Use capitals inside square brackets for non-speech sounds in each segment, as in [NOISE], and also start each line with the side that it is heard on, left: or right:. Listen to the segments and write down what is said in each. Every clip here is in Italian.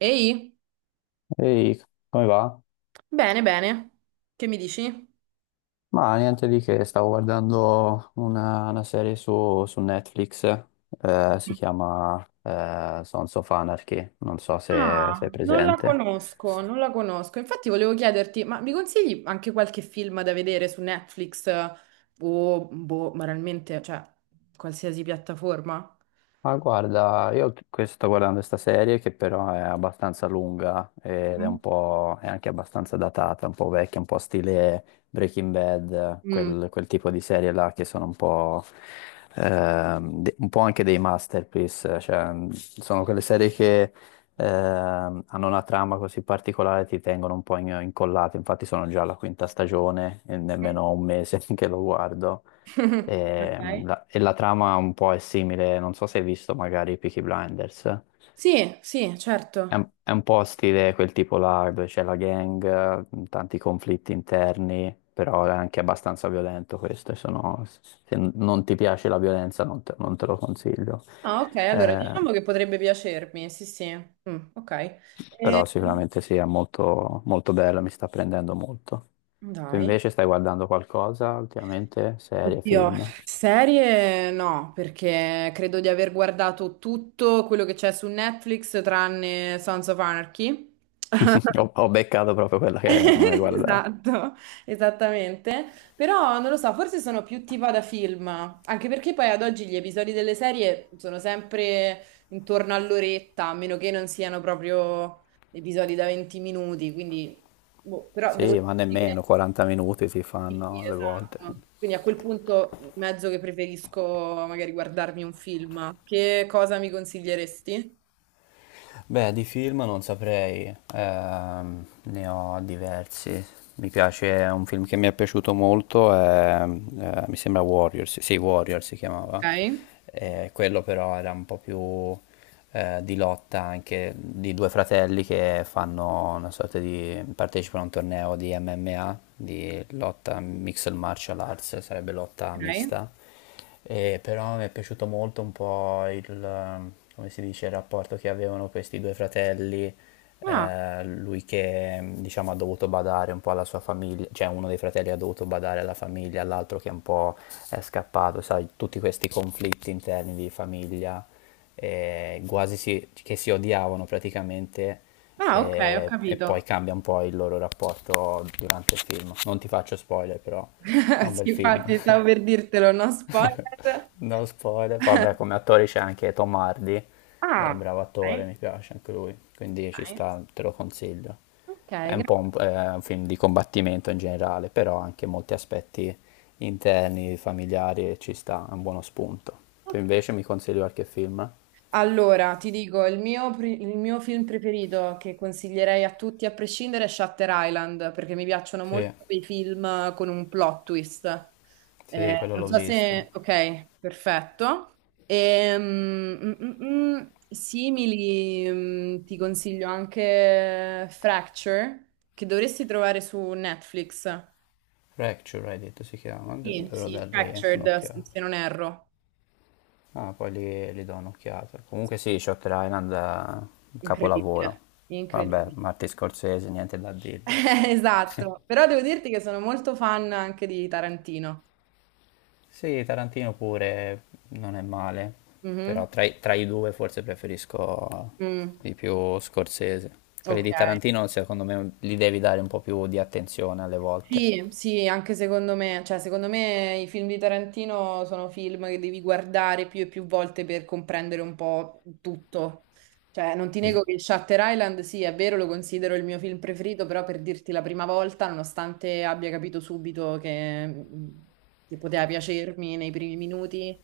right: Ehi,
left: Ehi, come va?
right: bene, bene. Che mi dici?
left: Ma niente di che, stavo guardando una serie su Netflix, si chiama Sons of Anarchy, non so se
right: Ah,
left: sei
right: non la
left: presente.
right: conosco, non la conosco. Infatti volevo chiederti, ma mi consigli anche qualche film da vedere su Netflix, o, boh, banalmente, cioè, qualsiasi piattaforma?
left: Ma guarda, sto guardando questa serie che però è abbastanza lunga ed è
right: mm,
left: un po', è anche abbastanza datata, un po' vecchia, un po' stile Breaking Bad,
right: Mm.
left: quel tipo di serie là che sono un po', un po' anche dei masterpiece, cioè sono quelle serie che hanno una trama così particolare e ti tengono un po' incollato, infatti sono già alla quinta stagione e nemmeno ho un mese [LAUGHS] che lo guardo.
right: [LAUGHS]
left: E
right: Ok.
left: la, e la trama un po' è simile, non so se hai visto magari Peaky Blinders,
right: Sì, sì, certo.
left: è un po' stile quel tipo là, dove c'è la gang, tanti conflitti interni, però è anche abbastanza violento questo, e se non ti piace la violenza non te lo consiglio.
right: Ah, ok, allora
left: Eh,
right: diciamo che potrebbe piacermi, sì, sì. Mm, ok.
left: però
right: Eh,
left: sicuramente sì, è molto, molto bello, mi sta prendendo molto. Tu
right: dai.
left: invece stai guardando qualcosa ultimamente? Serie,
right: Oddio,
left: film?
right: serie no, perché credo di aver guardato tutto quello che c'è su Netflix tranne Sons of Anarchy.
left: [LAUGHS]
right: [LAUGHS]
left: Ho beccato proprio quella che non hai guardato.
right: Esatto, esattamente. Però non lo so, forse sono più tipo da film, anche perché poi ad oggi gli episodi delle serie sono sempre intorno all'oretta, a meno che non siano proprio episodi da 20 minuti, quindi boh, però devo
left: Sì, ma nemmeno
right: dire
left: 40 minuti si
right: sì,
left: fanno alle volte.
right: esatto. Quindi a quel punto mezzo che preferisco magari guardarmi un film. Che cosa mi consiglieresti?
left: Beh, di film non saprei, ne ho diversi. Mi piace, un film che mi è piaciuto molto è, mi sembra Warriors, sì, Warriors si
right: Ok,
left: chiamava. Quello però era un po' più di lotta anche di due fratelli che fanno una sorta di, partecipano a un torneo di MMA, di lotta Mixed Martial Arts, sarebbe lotta
right: ok.
left: mista. E però mi è piaciuto molto un po' il, come si dice, il rapporto che avevano questi due fratelli,
right: Ah,
left: lui che diciamo ha dovuto badare un po' alla sua famiglia, cioè uno dei fratelli ha dovuto badare alla famiglia, l'altro che un po' è scappato, sai, tutti questi conflitti interni di famiglia, quasi che si odiavano praticamente.
right: ah, ok, ho
left: E
right: capito.
left: poi cambia un po' il loro rapporto durante il film. Non ti faccio spoiler, però è
right: [LAUGHS]
left: un bel
right: Sì,
left: film.
right: infatti stavo per
left: [LAUGHS]
right: dirtelo, no
left: [LAUGHS]
right: spoiler.
left: No spoiler. Vabbè, come attore c'è anche Tom Hardy, è
right: Ah,
left: bravo attore,
right: ok,
left: mi piace anche lui, quindi ci
right: nice.
left: sta, te lo consiglio.
right: Ok, grazie.
left: È un film di combattimento in generale, però anche molti aspetti interni, familiari, e ci sta, è un buono spunto. Tu
right: Ok.
left: invece mi consigli qualche film?
right: Allora, ti dico, il mio film preferito che consiglierei a tutti a prescindere è Shutter Island, perché mi piacciono
left: Sì,
right: molto quei film con un plot twist.
left: sì, quello
right: Non
left: l'ho
right: so
left: visto.
right: se. Ok, perfetto. Simili, ti consiglio anche Fracture, che dovresti trovare su Netflix.
left: Fracture, hai detto, si chiama,
right: Sì,
left: dovrò
right: sì.
left: dargli
right: Fractured,
left: un'occhiata.
right: se non erro.
left: Ah, li do un'occhiata. Comunque sì, Shutter Island è un
right: Incredibile,
left: capolavoro. Vabbè,
right: incredibile.
left: Martin Scorsese, niente da
right: [LAUGHS]
left: dirgli.
right: Esatto, però devo dirti che sono molto fan anche di Tarantino.
left: Sì, Tarantino pure non è male,
right: Mhm.
left: però tra i due forse preferisco
right: Mm.
left: di più Scorsese. Quelli
right: Ok.
left: di Tarantino secondo me li devi dare un po' più di attenzione alle volte.
right: Sì, sì, anche secondo me, cioè secondo me i film di Tarantino sono film che devi guardare più e più volte per comprendere un po' tutto. Cioè, non ti
left: Es-
right: nego che Shutter Island, sì, è vero, lo considero il mio film preferito, però per dirti la prima volta, nonostante abbia capito subito che poteva piacermi nei primi minuti,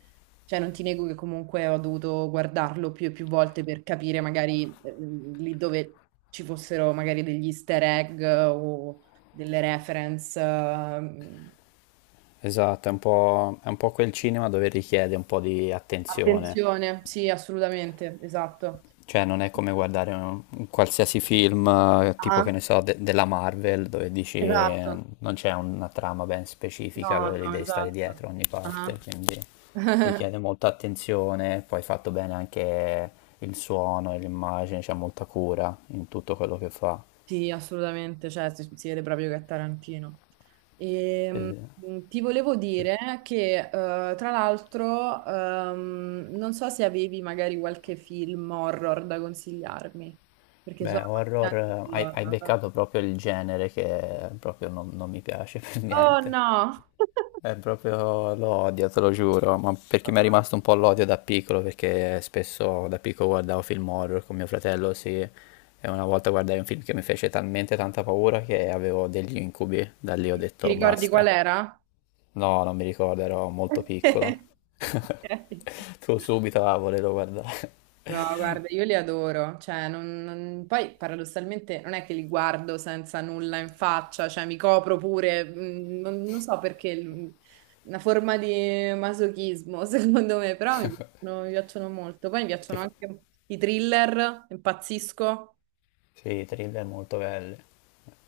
right: cioè non ti nego che comunque ho dovuto guardarlo più e più volte per capire magari lì dove ci fossero magari degli easter egg o delle reference.
left: esatto, è un po' quel cinema dove richiede un po' di attenzione.
right: Attenzione, sì, assolutamente, esatto.
left: Cioè, non è come guardare un qualsiasi film, tipo che
right: Ah,
left: ne so, della Marvel, dove dici
right: esatto.
left: non c'è una trama ben specifica,
right: No,
left: dove li
right: no,
left: devi stare
right: esatto.
left: dietro a ogni
right: Ah,
left: parte, quindi richiede molta attenzione, poi fatto bene anche il suono e l'immagine, c'è molta cura in tutto quello che fa.
right: sì, assolutamente, cioè si vede proprio che è Tarantino. E,
left: Sì, sì,
right: ti volevo
left: sì.
right: dire che, tra l'altro, non so se avevi magari qualche film horror da consigliarmi, perché
left: Beh,
right: sono
left: horror,
right: contenta di
left: hai
right: horror.
left: beccato proprio il genere che proprio non mi piace [LAUGHS] per
right: Oh
left: niente.
right: no!
left: È proprio l'odio, te lo giuro, ma perché mi è
right: [LAUGHS]
left: rimasto un po' l'odio da piccolo, perché spesso da piccolo guardavo film horror con mio fratello, sì, e una volta guardai un film che mi fece talmente tanta paura che avevo degli incubi, da lì ho
right: Ti
left: detto
right: ricordi qual
left: basta.
right: era?
left: No, non mi ricordo, ero molto piccolo.
right: [LAUGHS]
left: [LAUGHS]
right: Ok.
left: Tu subito a volevo guardare.
right: No, guarda, io li adoro, cioè, poi paradossalmente non è che li guardo senza nulla in faccia, cioè mi copro pure, non so perché, una forma di masochismo [LAUGHS] secondo me, però mi piacciono molto. Poi mi
left: [LAUGHS] Ti
right: piacciono
left: fa-
right: anche i thriller, impazzisco,
left: sì, i thriller molto belli.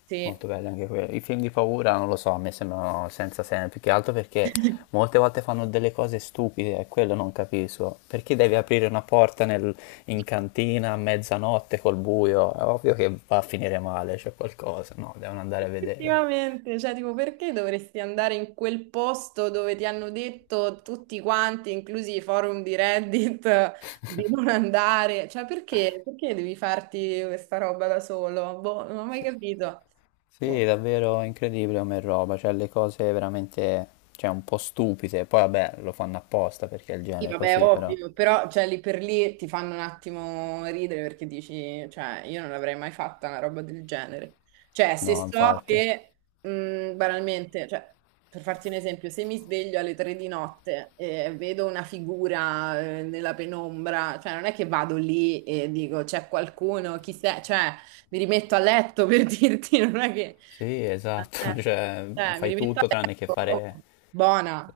right: sì.
left: Molto belli anche quelli. I film di paura non lo so, a me sembrano senza senso, più che altro perché
right: [LAUGHS]
left: molte volte fanno delle cose stupide, e quello non capisco. Perché devi aprire una porta in cantina a mezzanotte col buio? È ovvio che va a finire male, c'è qualcosa. No, devono andare a vedere.
right: Effettivamente, cioè, tipo, perché dovresti andare in quel posto dove ti hanno detto tutti quanti, inclusi i forum di Reddit, [LAUGHS] di non andare? Cioè, perché? Perché devi farti questa roba da solo? Boh, non ho mai
left: Sì,
right: capito.
left: sì,
right: Boh.
left: davvero incredibile come roba, cioè le cose veramente, cioè un po' stupide. Poi vabbè, lo fanno apposta perché è il
right: Sì,
left: genere
right: vabbè,
left: così, però.
right: ovvio, però cioè, lì per lì ti fanno un attimo ridere perché dici, cioè, io non l'avrei mai fatta una roba del genere. Cioè, se
left: No,
right: so
left: infatti.
right: che, banalmente, cioè, per farti un esempio, se mi sveglio alle 3 di notte e vedo una figura, nella penombra, cioè, non è che vado lì e dico, c'è qualcuno, chi sei? Cioè, mi rimetto a letto per [LAUGHS] dirti, non è che.
left: Sì, esatto, [LAUGHS]
right: Eh,
left: cioè
right: cioè, mi
left: fai
right: rimetto
left: tutto tranne che
right: adesso, oh,
left: fare...
right: buona,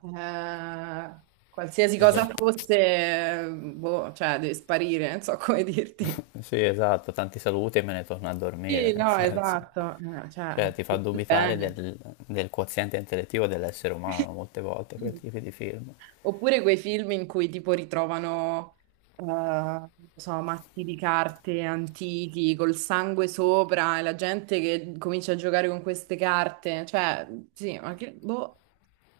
right: qualsiasi cosa
left: esatto.
right: fosse, boh, cioè, deve sparire, non so [LAUGHS] come dirti.
left: Sì, esatto, tanti saluti e me ne torno a dormire,
right: Sì,
left: nel
right: no,
left: senso.
right: esatto, cioè,
left: Cioè ti fa
right: tutto
left: dubitare
right: bene.
left: del, del quoziente intellettivo dell'essere umano molte volte quel tipo di film.
right: Oppure quei film in cui tipo ritrovano, non so, mazzi di carte antichi col sangue sopra e la gente che comincia a giocare con queste carte, cioè, sì, ma che, boh.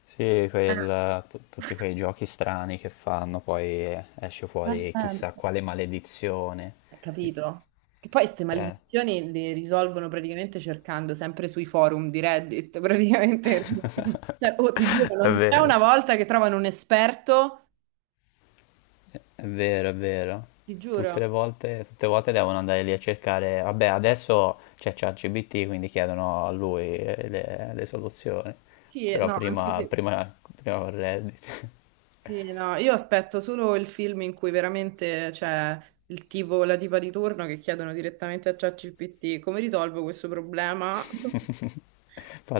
left: Sì,
right: Eh,
left: tutti quei giochi strani che fanno, poi esce
right: non ha
left: fuori chissà
right: senso.
left: quale maledizione.
right: Capito? Che poi queste
left: Eh.
right: maledizioni le risolvono praticamente cercando sempre sui forum di Reddit, [LAUGHS] praticamente.
left: [LAUGHS]
right: Cioè, oh, ti giuro,
left: È
right: non c'è
left: vero.
right: una volta che trovano un esperto,
left: È vero, è vero.
right: ti giuro.
left: Tutte le volte devono andare lì a cercare. Vabbè, adesso c'è ChatGPT, quindi chiedono a lui le soluzioni.
right: Sì,
left: Però
right: no, anche se.
left: prima con Reddit.
right: Sì, no, io aspetto solo il film in cui veramente c'è il tipo, la tipa di turno che chiedono direttamente a ChatGPT come risolvo questo problema
left: [LAUGHS]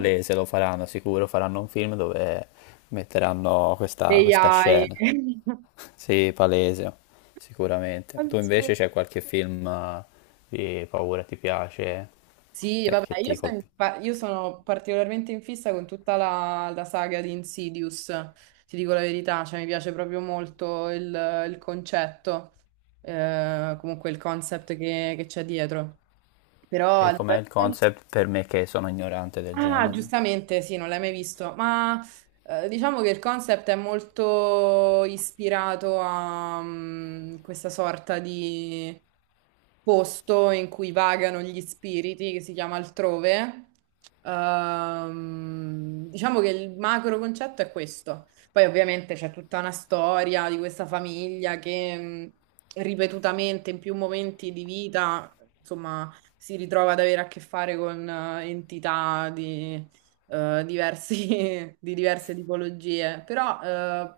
right: [LAUGHS]
left: lo faranno sicuro. Faranno un film dove metteranno
right: degli
left: questa
right: AI.
left: scena. [LAUGHS] Sì, palese, sicuramente. Tu invece
right: [LAUGHS]
left: c'è qualche film di paura ti piace,
right: Sì, vabbè,
left: che ti colpisce?
right: io sono particolarmente in fissa con tutta la saga di Insidious, ti dico la verità, cioè mi piace proprio molto il, concetto, comunque il concept che c'è dietro. Però
left: E
right: al di
left: com'è
right: là di
left: il
right: quello-
left: concept per me che sono ignorante del
right: Ah,
left: genere?
right: giustamente, sì, non l'hai mai visto, ma diciamo che il concept è molto ispirato a questa sorta di posto in cui vagano gli spiriti, che si chiama altrove. Diciamo che il macro concetto è questo. Poi ovviamente c'è tutta una storia di questa famiglia che ripetutamente in più momenti di vita, insomma si ritrova ad avere a che fare con entità di, [LAUGHS] di diverse tipologie. Però,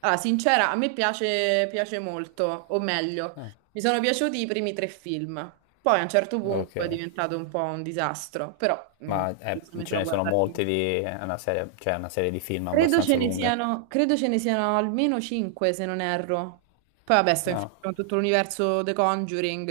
right: sincera, a me piace, piace molto, o meglio,
left: Ah,
right: mi sono piaciuti i primi tre film. Poi a un certo punto è
left: ok.
right: diventato un po' un disastro, però mm,
left: Ma
right: se metto
left: ce
right: a
left: ne sono
right: guardare.
left: molti di... è una serie, cioè è una serie di film
right: Credo ce
left: abbastanza
right: ne
left: lunga.
right: siano, credo ce ne siano almeno 5, se non erro. Poi vabbè, sto in fissa
left: No.
right: con tutto l'universo The Conjuring.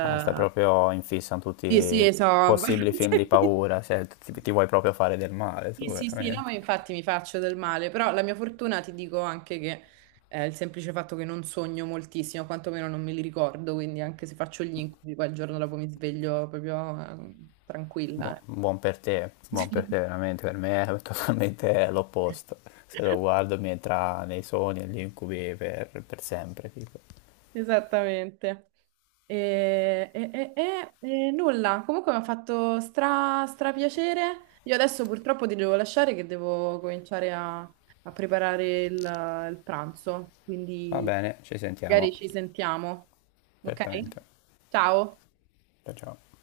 left: Ah, stai proprio in fissa con tutti
right: sì,
left: i
right: sì, so.
left: possibili film di
right: [LAUGHS]
left: paura, cioè ti vuoi proprio fare del male
right: Sì,
left: tu,
right: sì, sì, no, ma
left: veramente.
right: infatti mi faccio del male, però la mia fortuna ti dico anche che il semplice fatto che non sogno moltissimo, quantomeno non me li ricordo, quindi anche se faccio gli incubi, poi il giorno dopo mi sveglio proprio tranquilla.
left: Buon per te
right: [LAUGHS]
left: veramente, per me è [LAUGHS] totalmente l'opposto.
right: Sì.
left: Se lo guardo mi entra nei sogni e negli incubi per sempre, tipo.
right: Esattamente. E, e- e- e nulla, comunque mi ha fatto stra piacere. Io adesso purtroppo ti devo lasciare che devo cominciare a preparare il, pranzo,
left: Va
right: quindi
left: bene, ci
right: magari
left: sentiamo,
right: ci sentiamo. Ok?
left: certamente.
right: Ciao.
left: Ciao ciao.